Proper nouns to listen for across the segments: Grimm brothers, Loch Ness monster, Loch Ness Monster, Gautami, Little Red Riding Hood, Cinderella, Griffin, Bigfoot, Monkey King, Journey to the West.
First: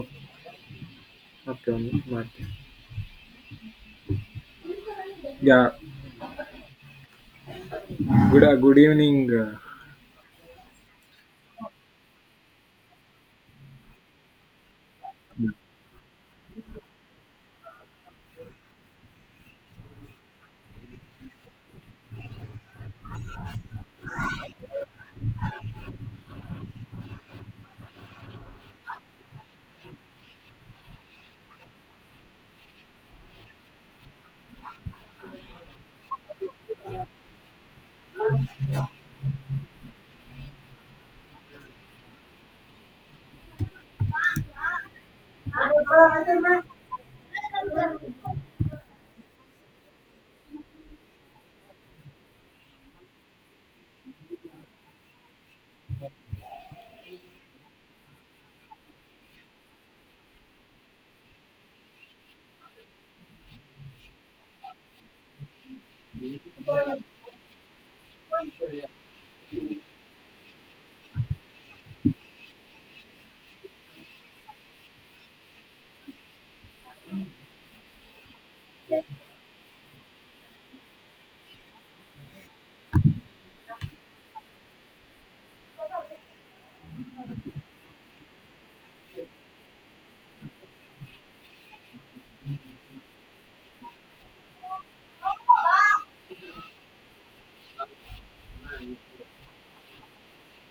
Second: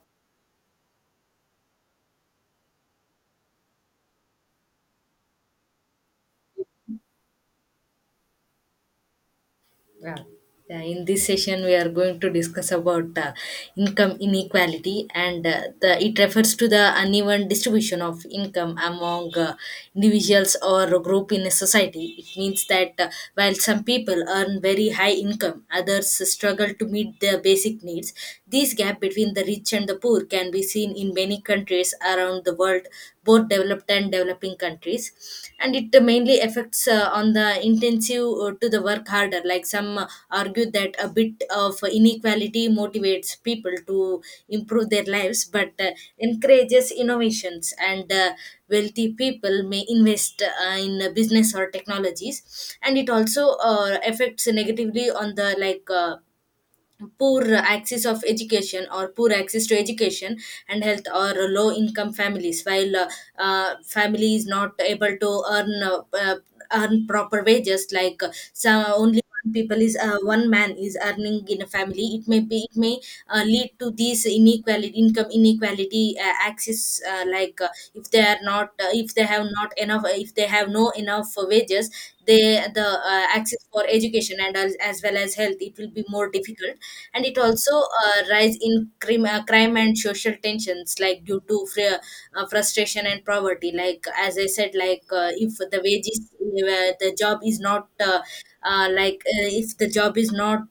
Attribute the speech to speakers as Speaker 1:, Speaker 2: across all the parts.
Speaker 1: Okay. Okay అండి. ಮಾಡ್ತೀನಿ. Yeah good good evening
Speaker 2: Yeah. Yeah, in this session, we are going to discuss about income inequality, and it refers to the uneven distribution of income among individuals or a group in a society. It means that while some people earn very high income, others struggle to meet their basic needs. This gap between the rich and the poor can be seen in many countries around the world, both developed and developing countries, and it mainly affects on the intensive to the work harder, like some argue that a bit of inequality motivates people to improve their lives but encourages innovations, and wealthy people may invest in business or technologies, and it also affects negatively on the, like poor access of education or poor access to education and health or low income families, while family is not able to earn earn proper wages, like some only one people is, one man is earning in a family, it may be, it may lead to these inequality, income inequality access, if they are not, if they have not enough, if they have no enough wages, they the access for education and as well as health, it will be more difficult. And it also rise in crime, crime and social tensions, like due to frustration and poverty. Like as I said, like if the wages, the job is not if the job is not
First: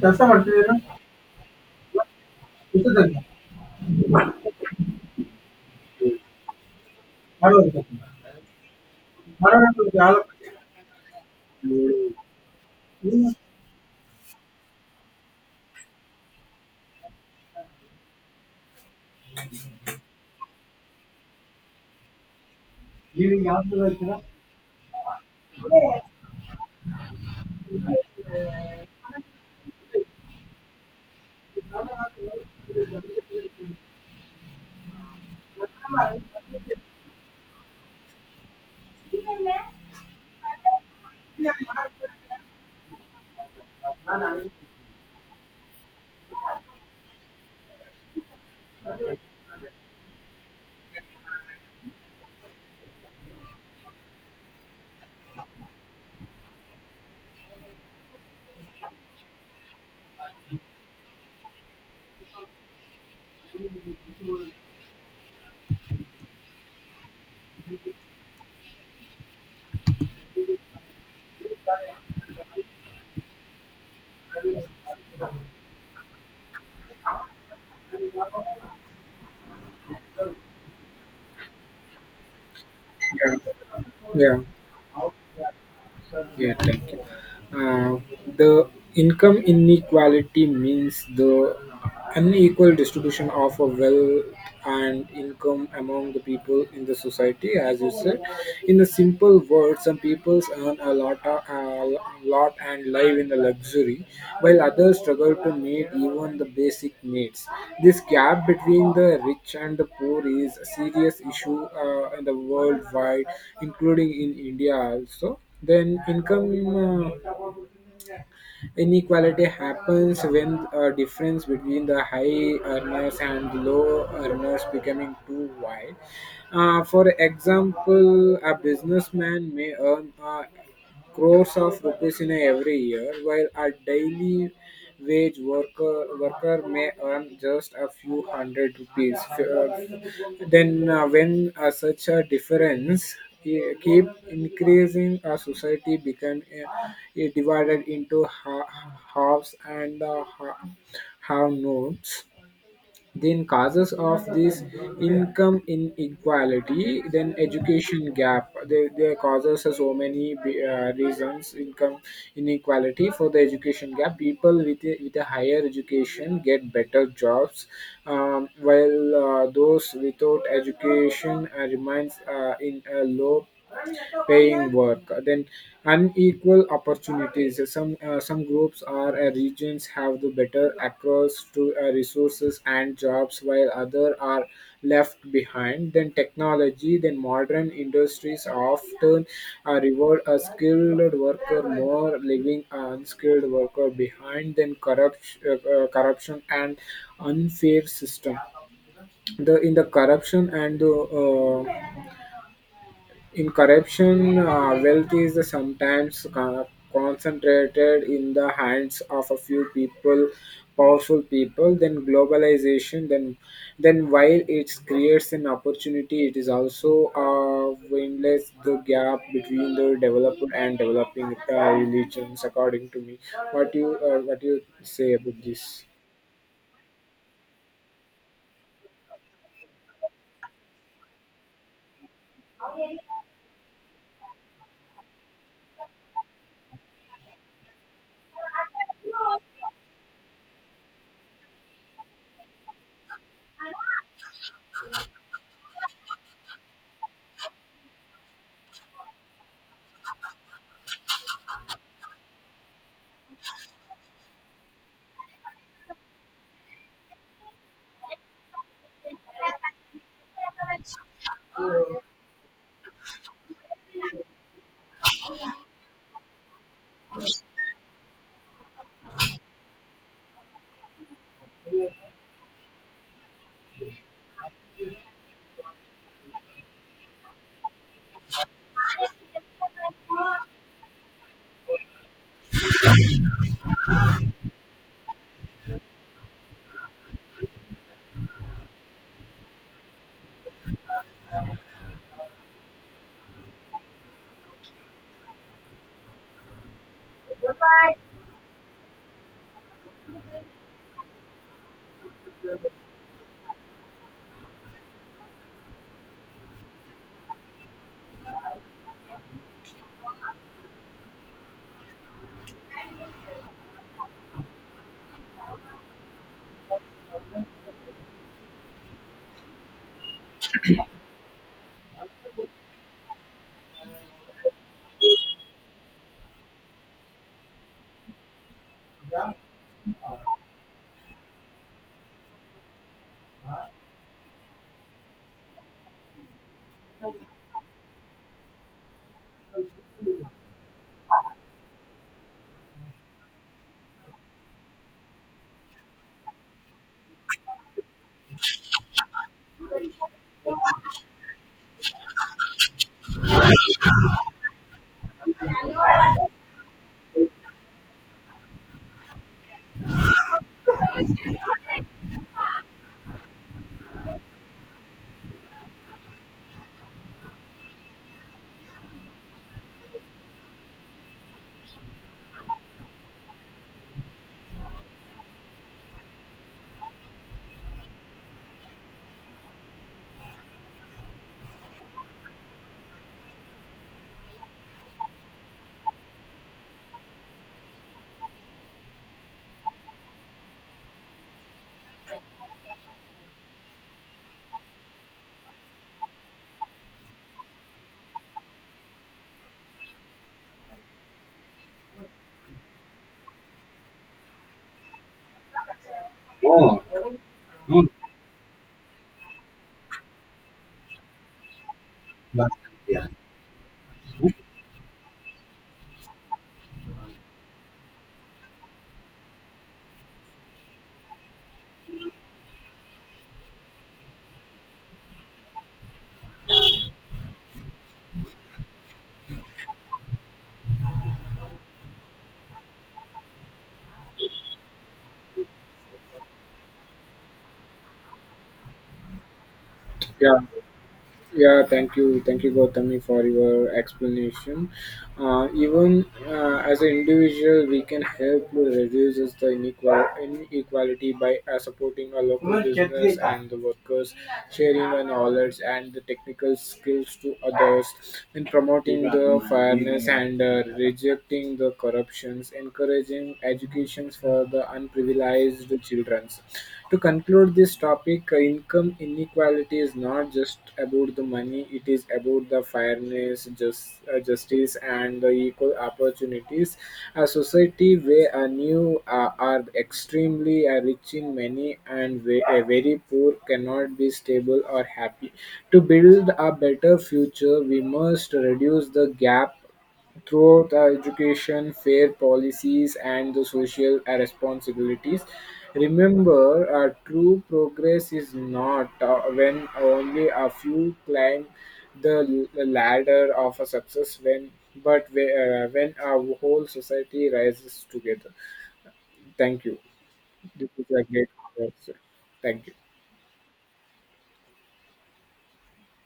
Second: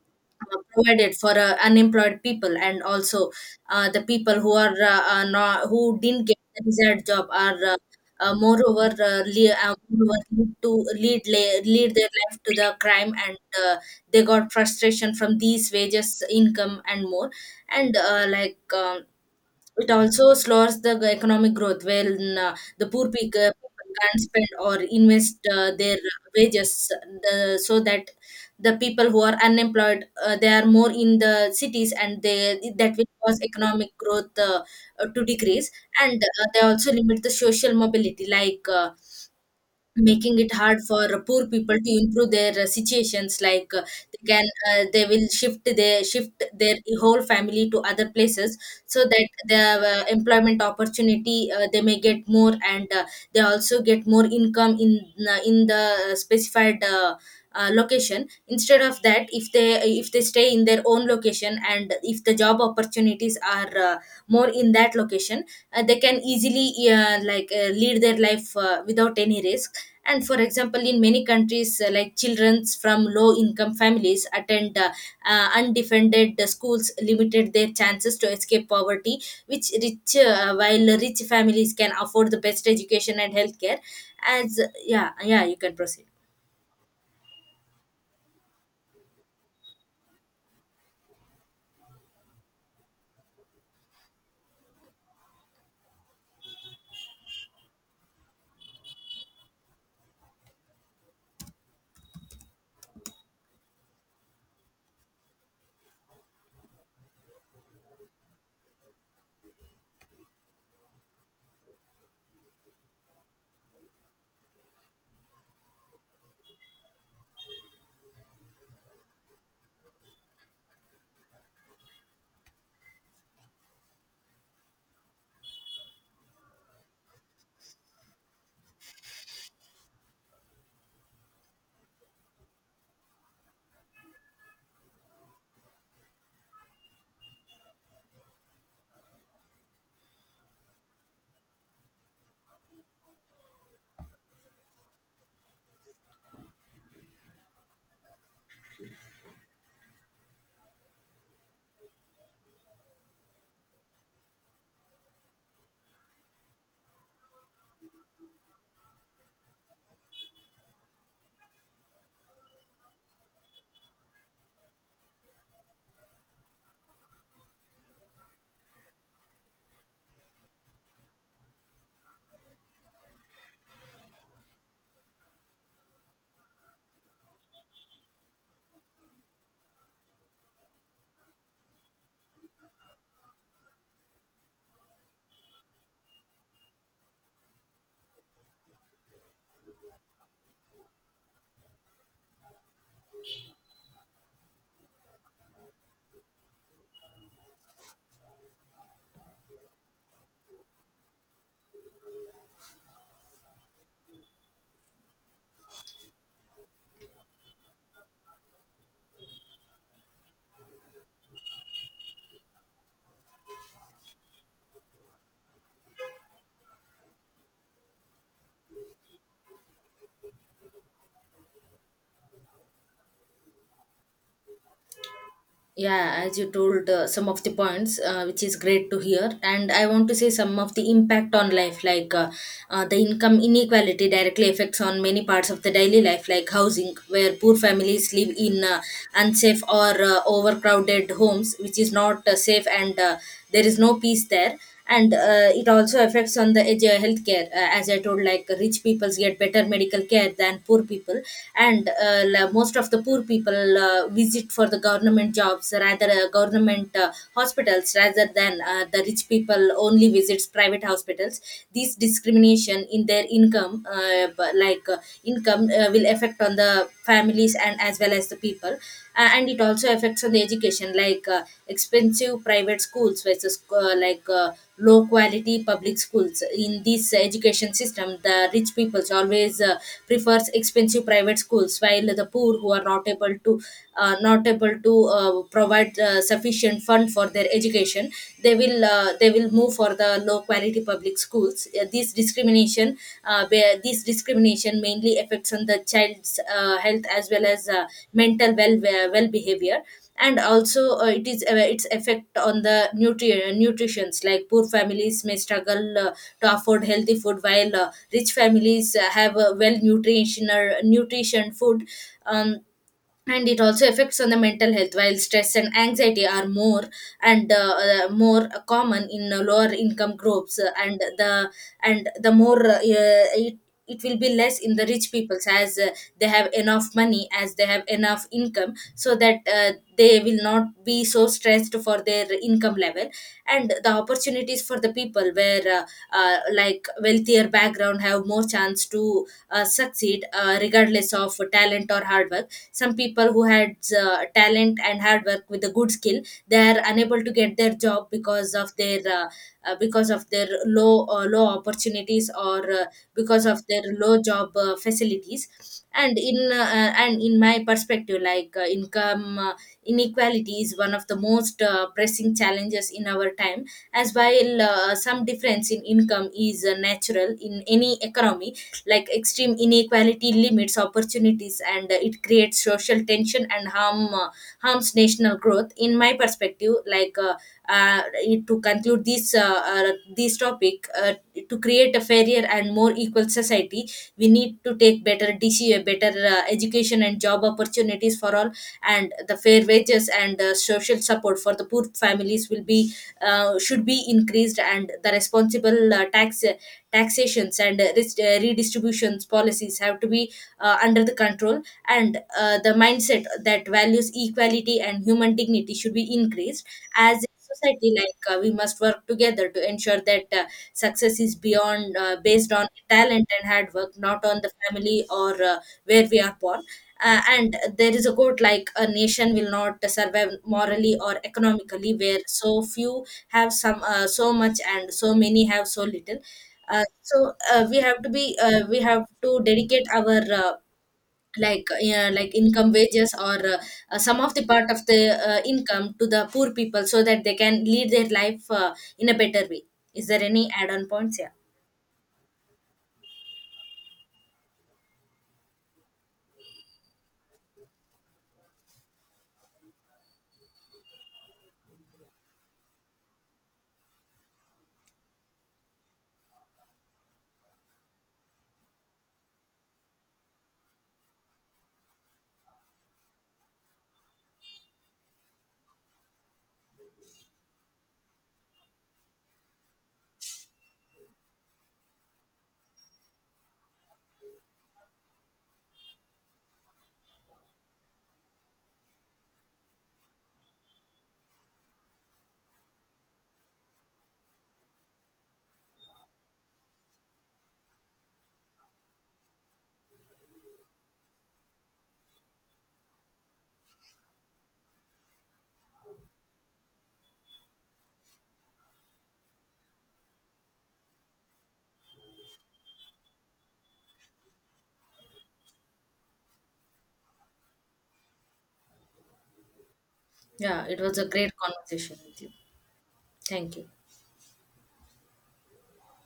Speaker 1: ಕೆಲಸ ಮಾಡ್ತಿದ್ದೀರಾ
Speaker 2: provided for unemployed people, and
Speaker 1: ಇಷ್ಟದಲ್ಲಿ
Speaker 2: also the people who are not, who didn't get the desired job are
Speaker 1: ಮಾಡೋದು
Speaker 2: moreover lead,
Speaker 1: ಮಾಡೋಣ
Speaker 2: moreover
Speaker 1: ಯಾವ್ದು
Speaker 2: lead to lead, lead their life to the crime. And uh, they got frustration from these wages, income and more. And it also slows the economic growth when the poor
Speaker 1: evening ಯಾವ್ದು
Speaker 2: people can't spend or invest their wages, so that the people who are unemployed, they are more in the cities, and they, that will cause economic growth to decrease. And they also limit the social mobility, like making it hard for poor people to improve their situations, like they can they will shift their whole family to other places, so that the employment opportunity, they may get more, and they also get more income in the specified location. Instead of that, if they, if they stay in their own location, and if the job opportunities are more in that location, they can easily lead their life without any risk. And for example, in many countries like children from low income families attend undefended schools, limited their chances to escape poverty, which rich, while rich families can afford the best education and healthcare.
Speaker 1: Yeah
Speaker 2: As, yeah, yeah, you can proceed.
Speaker 1: Yeah thank you Uh, the income inequality means the unequal distribution of a wealth and income among the people in the society, as you said. In a simple word, some people earn a lot and live in the luxury, while others struggle to meet even the basic needs. This gap between the rich and the poor is a serious issue in the worldwide, including in india also. Then income inequality happens when a difference between the high earners and low earners becoming too wide. For example, a businessman may earn crores of rupees in every year, while a daily wage worker may earn just a few hundred rupees. Then, when such a difference keep increasing, a society become divided into halves and have nodes. Then causes of this income inequality, then education gap. They causes are so many reasons income inequality for the education gap. People with a higher education get better jobs, while those without education remains in a low paying work. Then unequal opportunities, some groups or regions have the better access to resources and jobs while other are left behind. Then technology, then modern industries often reward a skilled worker more, leaving an unskilled worker behind. Then corruption and unfair system. The in the corruption and the in corruption, wealth is sometimes concentrated in the hands of a few people, powerful people. Then globalization, then while it creates an opportunity, it is also endless the gap between the developed and developing religions, according to me. What you what you say about this?
Speaker 2: Yeah, as you told some of the points, which is great to hear. And I want to say some of the impact on life, like the income inequality directly affects on many parts of the daily life, like housing, where poor families live in unsafe or overcrowded homes, which is not safe, and there is no peace there. And it also affects on the healthcare. As I told, like rich people get better medical care than poor people. And most of the poor people visit for the government jobs, rather, government hospitals, rather than the rich people only visits private hospitals. This discrimination in their income, income will affect on the families and as well as the people. And it also affects on the education, like expensive private schools versus low quality public schools. In this education system, the rich people always prefers expensive private schools, while the poor who are not able to not able to provide sufficient fund for their education, they will move for the low quality public schools. This discrimination, where this discrimination mainly affects on the child's health as well as mental well, well behavior. And also it is, its effect on the nutrient nutritions, like poor families may struggle to afford healthy food, while rich families have well nutrition food. um, and it also affects on the mental health, while stress and anxiety are more, and more common in lower income groups. And the more it will be less in the rich peoples, as they have enough money, as they have enough income, so that they will not be so stressed for their income level. And the opportunities for the people, where like wealthier background have more chance to succeed regardless of talent or hard work. Some people who had talent and hard work with a good skill, they are unable to get their job because of their low low opportunities, or because of their low job facilities. And in my perspective, like income inequality is one of the most pressing challenges in our time. As while some difference in income is natural in any economy, like extreme inequality limits opportunities, and it creates social tension and harms national growth. In my perspective, uh, to conclude this this topic, to create a fairer and more equal society, we need to take better dc better education and job opportunities for all. And the fair wages and social support for the poor families will be, should be increased, and the responsible taxations and redistributions policies have to be under the control. And the mindset that values equality and human dignity should be increased.
Speaker 1: Oh,
Speaker 2: As a
Speaker 1: no,
Speaker 2: society, like we must work together to ensure that success is beyond,
Speaker 1: but,
Speaker 2: based on
Speaker 1: yeah.
Speaker 2: talent and hard work, not on the family or where we are born. And there is a quote, like, a nation will not survive morally or economically where so few have some, so much, and so many have so little. We have to be, we have to dedicate our like, yeah, like income, wages, or some of the part of the income to the poor people, so that they can lead their life in a better way. Is there
Speaker 1: Yeah.
Speaker 2: any add-on points? Yeah,
Speaker 1: Yeah, thank you, Gautami, for your explanation. Even as an individual, we can help to reduce is the inequality by supporting our local business and the workers, sharing our knowledge and the technical skills to others, and promoting the fairness and rejecting the corruptions, encouraging educations for the unprivileged children. To conclude this topic, income inequality is not just about the money, it is about the fairness, just, justice, and the equal opportunities. A society where a new are extremely rich in many and very poor cannot be stable or happy. To build a better future, we must reduce the gap throughout our education, fair policies, and the social responsibilities. Remember, our true progress is not when only a few climb the ladder of a success, when but whe- when our whole society rises together. Thank you.
Speaker 2: yeah,
Speaker 1: This
Speaker 2: it
Speaker 1: is
Speaker 2: was
Speaker 1: a
Speaker 2: a
Speaker 1: great
Speaker 2: great
Speaker 1: conversation.
Speaker 2: conversation with you.
Speaker 1: Thank you.
Speaker 2: Thank you.